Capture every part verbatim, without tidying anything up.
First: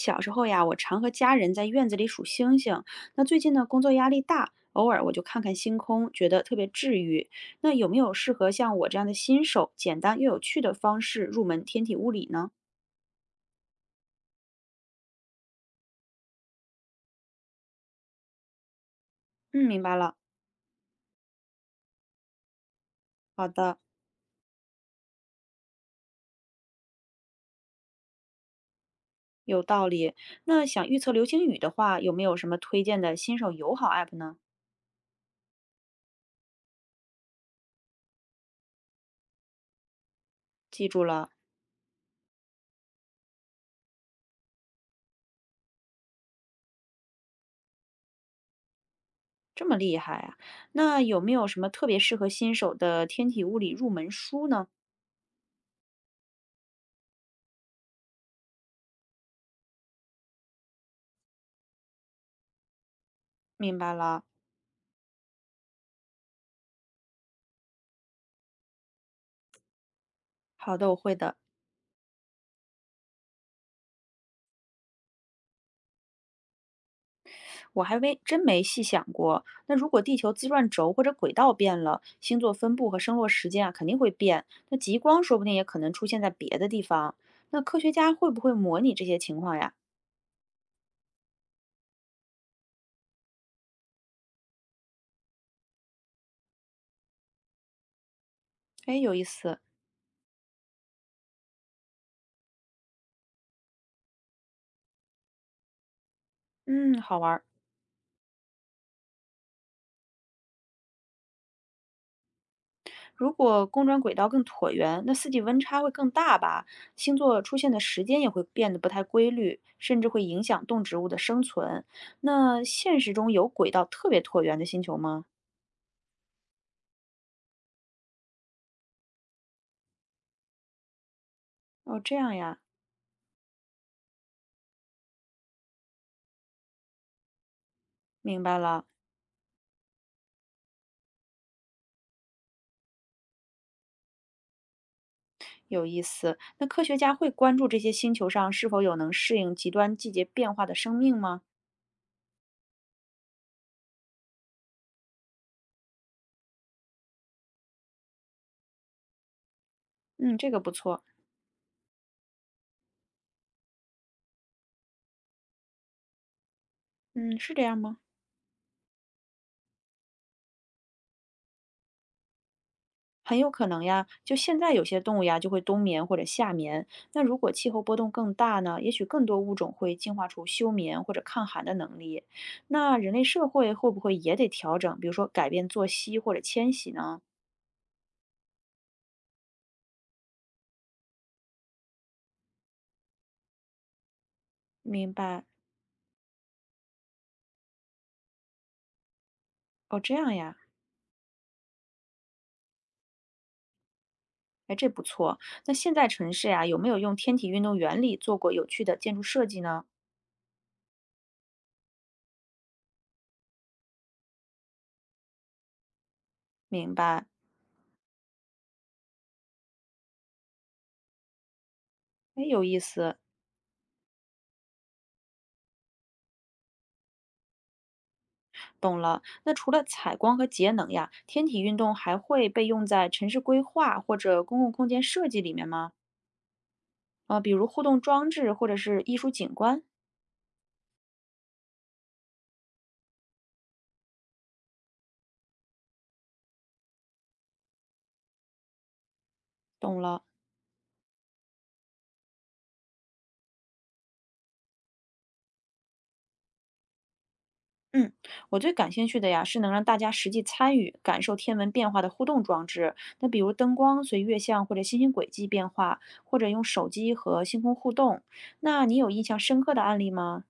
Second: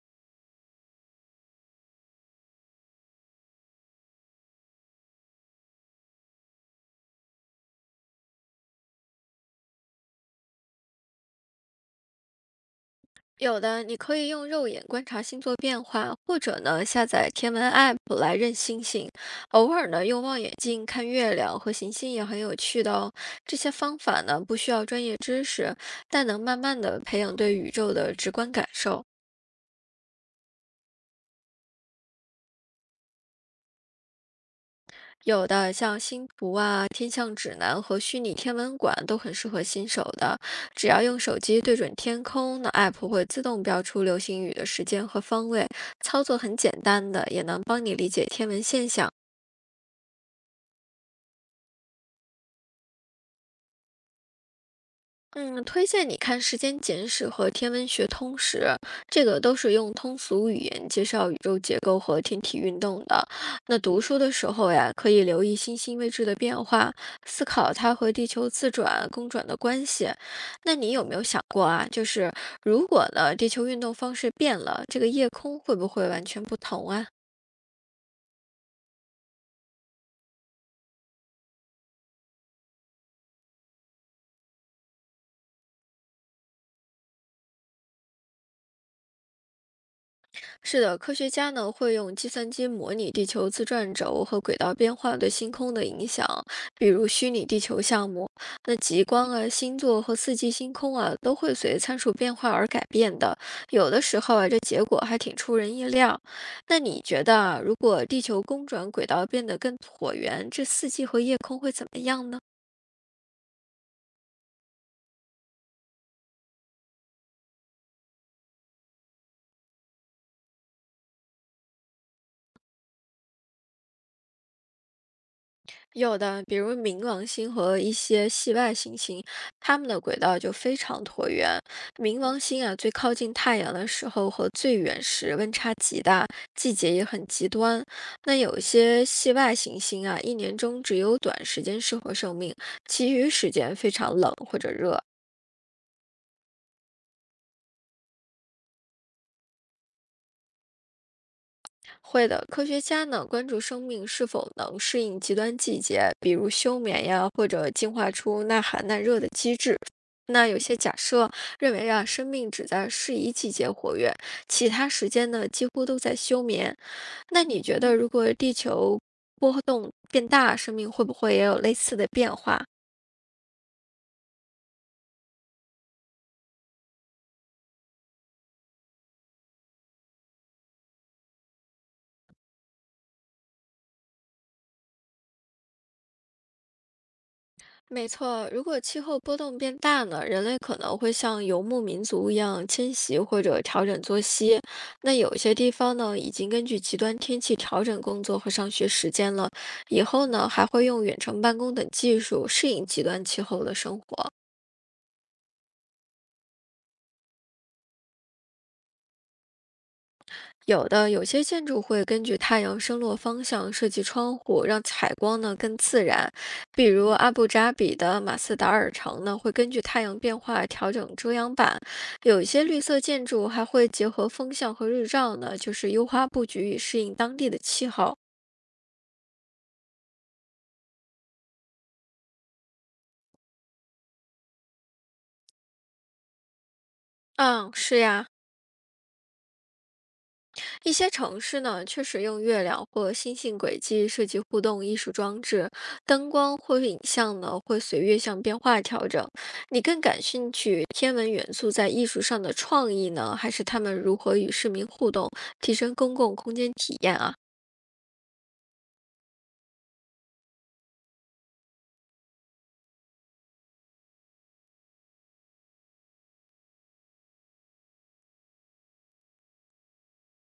小时候呀，我常和家人在院子里数星星。那最近呢，工作压力大，偶尔我就看看星空，觉得特别治愈。那有没有适合像我这样的新手，简单又有趣的方式入门天体物理呢？有的，你可以用肉眼观察星座变化，或者呢下载天文 App 来认星星，嗯，偶明尔白呢了。用望远镜看月亮和行星也很有趣的哦。好这些的，方法呢不需要专业知识，但能慢慢的培养对宇宙的直观感受。有道理。那想预测流星雨的话，有没有什么推荐的新手友好 app 呢？有的像星图啊、天象指南和虚拟天文馆都很适合新手的，只记要住用了，手机对准天空，那 App 会自动标出流星雨的时间和方位，操作很简单的，也能帮你理解天文现象。这么厉害啊！那有没有什么特别适合新手的天体物理入门书呢？嗯，推荐你看《时间简史》和《天文学通史》，这个都是用通俗语言介绍宇宙结构和天体运动的。明那白读书了。的时候呀，可以留意星星位置的变化，思考它和地球自转、公转的关系。那好的，你我有没会有的。想过啊？就是如果呢，地球运动方式变了，这个夜空会不会完全不同啊？我还没真没细想过，那如果地球自转轴或者轨道变了，星座分布和升落时间啊肯定会变。那极光说不定也可能出现在别的地方。那科学家会不会模拟这些情况呀？是的，科学家呢会用计算机模拟地球自转轴和轨道变化对星空的影响，比如虚拟地球项目。那哎，极有意光啊、思，星座和四季星空啊，都会随参数变化而改变的。有的时候啊，这结果还挺出人意料。那嗯，你好觉玩得儿。啊，如果地球公转轨道变得更椭圆，这四季和夜空会怎么样呢？如果公转轨道更椭圆，那四季温差会更大吧？星座出现的时间也会变得不太规律，甚至会影响动植物的生存。那现实中有轨道特别椭圆的星球吗？有的，比如冥王星和一些系外行星，它们的轨道就非常椭圆。哦，这冥样王呀，星啊，最靠近太阳的时候和最远时温差极大，季节也很极端。那明白有一了。些系外行星啊，一年中只有短时间适合生命，其余时间非常冷或者热。有意思。那科学家会关注这些星球上是否有能适应极端季节变化的生命吗？会的，科学家呢关注生命是否能适应极端季节，比如休眠呀，或者进化出耐寒耐热的机制。嗯，那这有个不些假错。设认为啊，生命只在适宜季节活跃，其他时间呢几乎都在休眠。嗯，那是你这样觉得，吗？如果地球波动变大，生命会不会也有类似的变化？很有可能呀。就现在有些动物呀，就会冬眠或者夏眠。那如果气候波动更大呢，也许更多物种会进化出休眠或者抗寒的能力。那人类社会会不会也得调整，比如说改变作息或者迁徙呢？没错，如果气候波动变大呢，人类可能会像游牧民族一样迁徙或者调整作息。明那有白。些地方呢，已经根据极端天气调整工作和上学时间了。哦，以这后样呢，呀。还会用远程办公等技术适应极端气候的生活。哎，这不错。那现在城市呀，有没有用天体运动原理做过有趣的建筑设计呢？有的有些建筑会根据太阳升落方向设计窗户，让采光呢更自然。比明如白。阿布扎比的马斯达尔城呢，会根据太阳变化调整遮阳板。有哎，一些有意绿色思，建筑还会结合风向和日照呢，就是优化布局，以适应当地的气候。懂了。那除了采光和节能呀，天体运动还会被用在城市规划或者公共空间设计里面吗？啊、比如嗯，互动是呀，装置或者是艺术景观。一些城市呢，确实用月亮或星星轨迹设计互动艺术装置，灯光或影像呢会随月相变化调整。你懂更感了。兴趣天文元素在艺术上的创意呢，还是他们如何与市民互动，提升公共空间体验啊？嗯，我最感兴趣的呀是能让大家实际参与、感受天文变化的互动装置。那比如灯光随月相或者星星轨迹变化，或者用手机和星空互动。那你有印象深刻的案例吗？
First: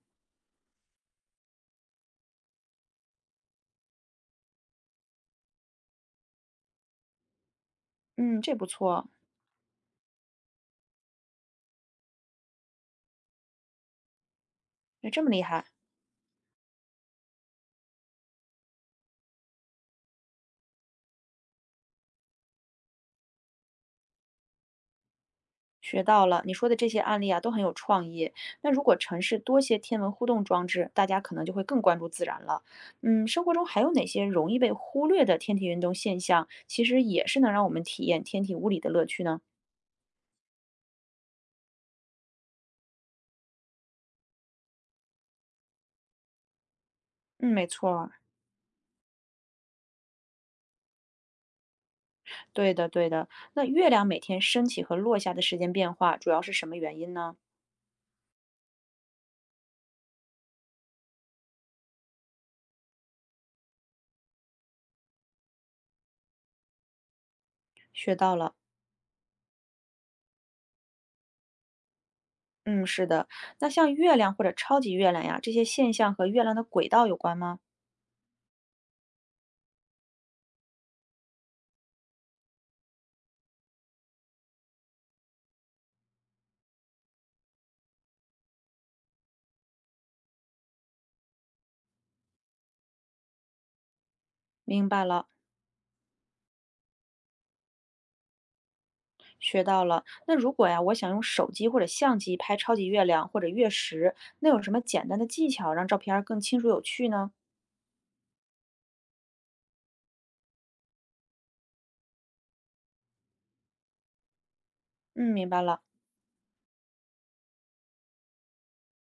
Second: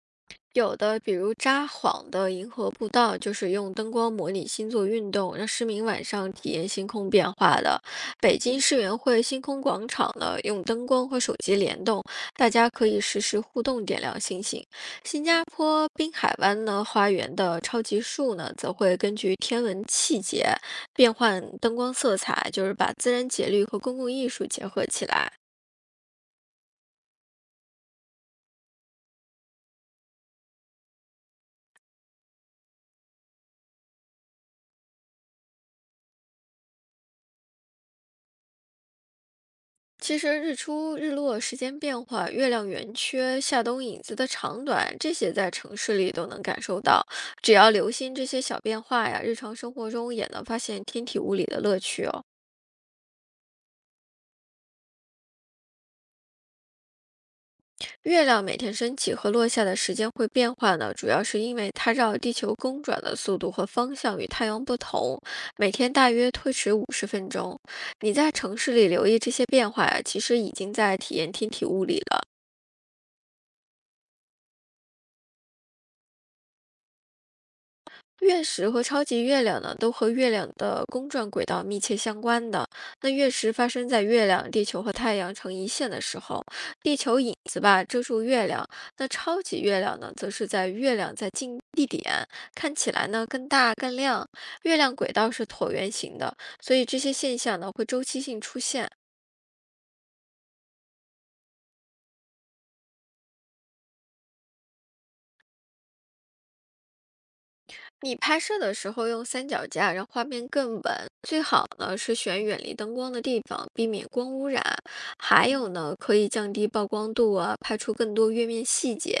有的，比如札幌的银河步道，就是用灯光模拟星座运动，让市民晚上体验星空变化的。北嗯，这京不世园错，会星空广场呢，用灯光和手机联动，大家可以实时互动点亮星星。那这新么厉加害。坡滨海湾呢，花园的超级树呢，则会根据天文气节变换灯光色彩，就是把自然节律和公共艺术结合起来。学到了，你说的这些案例啊都很有创意。那如果城市多些天文互动装置，大家可能就会更关注自然了。嗯，生活中还有哪些容易被忽略的天体运动现象，其实也是能让我们体验天体物理的乐趣呢？其实日出、日落、时间变化、月亮圆缺、夏冬影子的长短，这些在城市里都能感受到。嗯，只没要错留儿，心这些小变化呀，日常生活中也能发现天体物理的乐趣哦。对的，对的。那月亮每天升起和落下的时间变化，主要是什么原因呢？月亮每天升起和落下的时间会变化呢，主要是因为它绕地球公转的速度和方向与太阳不同，每天大约推迟五十分钟。学你在到了。城市里留意这些变化呀，其实已经在体验天体物理了。嗯，是的。那像月亮或者超级月亮呀，这些现象和月亮的轨道有关吗？月食和超级月亮呢，都和月亮的公转轨道密切相关的。那月食发生在月亮、地球和太阳成一线的时候，地球影子吧遮住月亮。那超级月亮呢，则是在月亮在近地点，看起来呢更大更亮。月明亮白轨了。道是椭圆形的，所以这些现象呢会周期性出现。学到了。那如果呀，我想用手机或者相机拍超级月亮或者月食，那有什么简单的技巧让照片儿更清楚有趣呢？你拍摄的时候用三脚架，让画面更稳。最好呢是选远离灯光的地方，避免光污染。嗯，还明白有了。呢，可以降低曝光度啊，拍出更多月面细节。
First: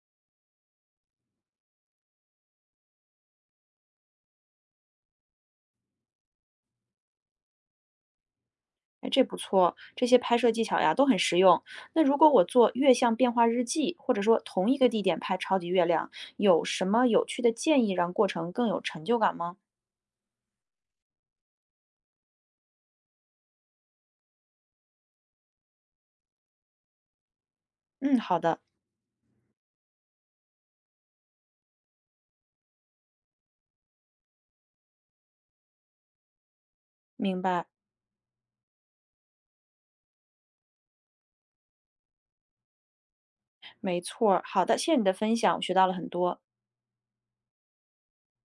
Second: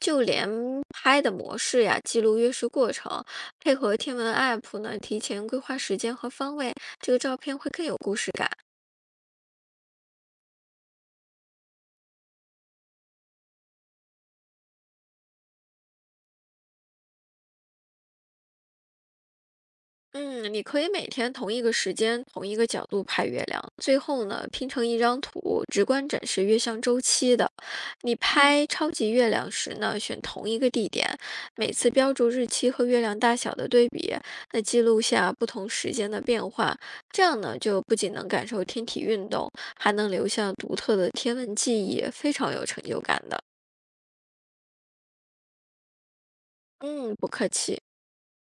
就连拍的模式呀，记录约束过程，配合天文 app 呢，提前规划时间和方位，这个照片会更有故事感。哎，这不错，这些拍摄技巧呀都很实用。那如果我做月相变化日记，或者说同一个地点拍超级月亮，有什么有趣的建议让过程更有成就感吗？嗯，你可以每天同一个时间、同一个角度拍月亮，最后呢拼成一张图，直观展示月相周期的。你嗯，嗯好的，拍超级月亮时呢，选同一个地点，每次标注日期和月亮大小的对比，那记录下不同时间的变化。这样明呢，白，就不仅能感受天体运动，还能留下独特的天文记忆，非常有成就感的。没错儿。好的，谢谢你的分享，我学到了很多。嗯，不客气。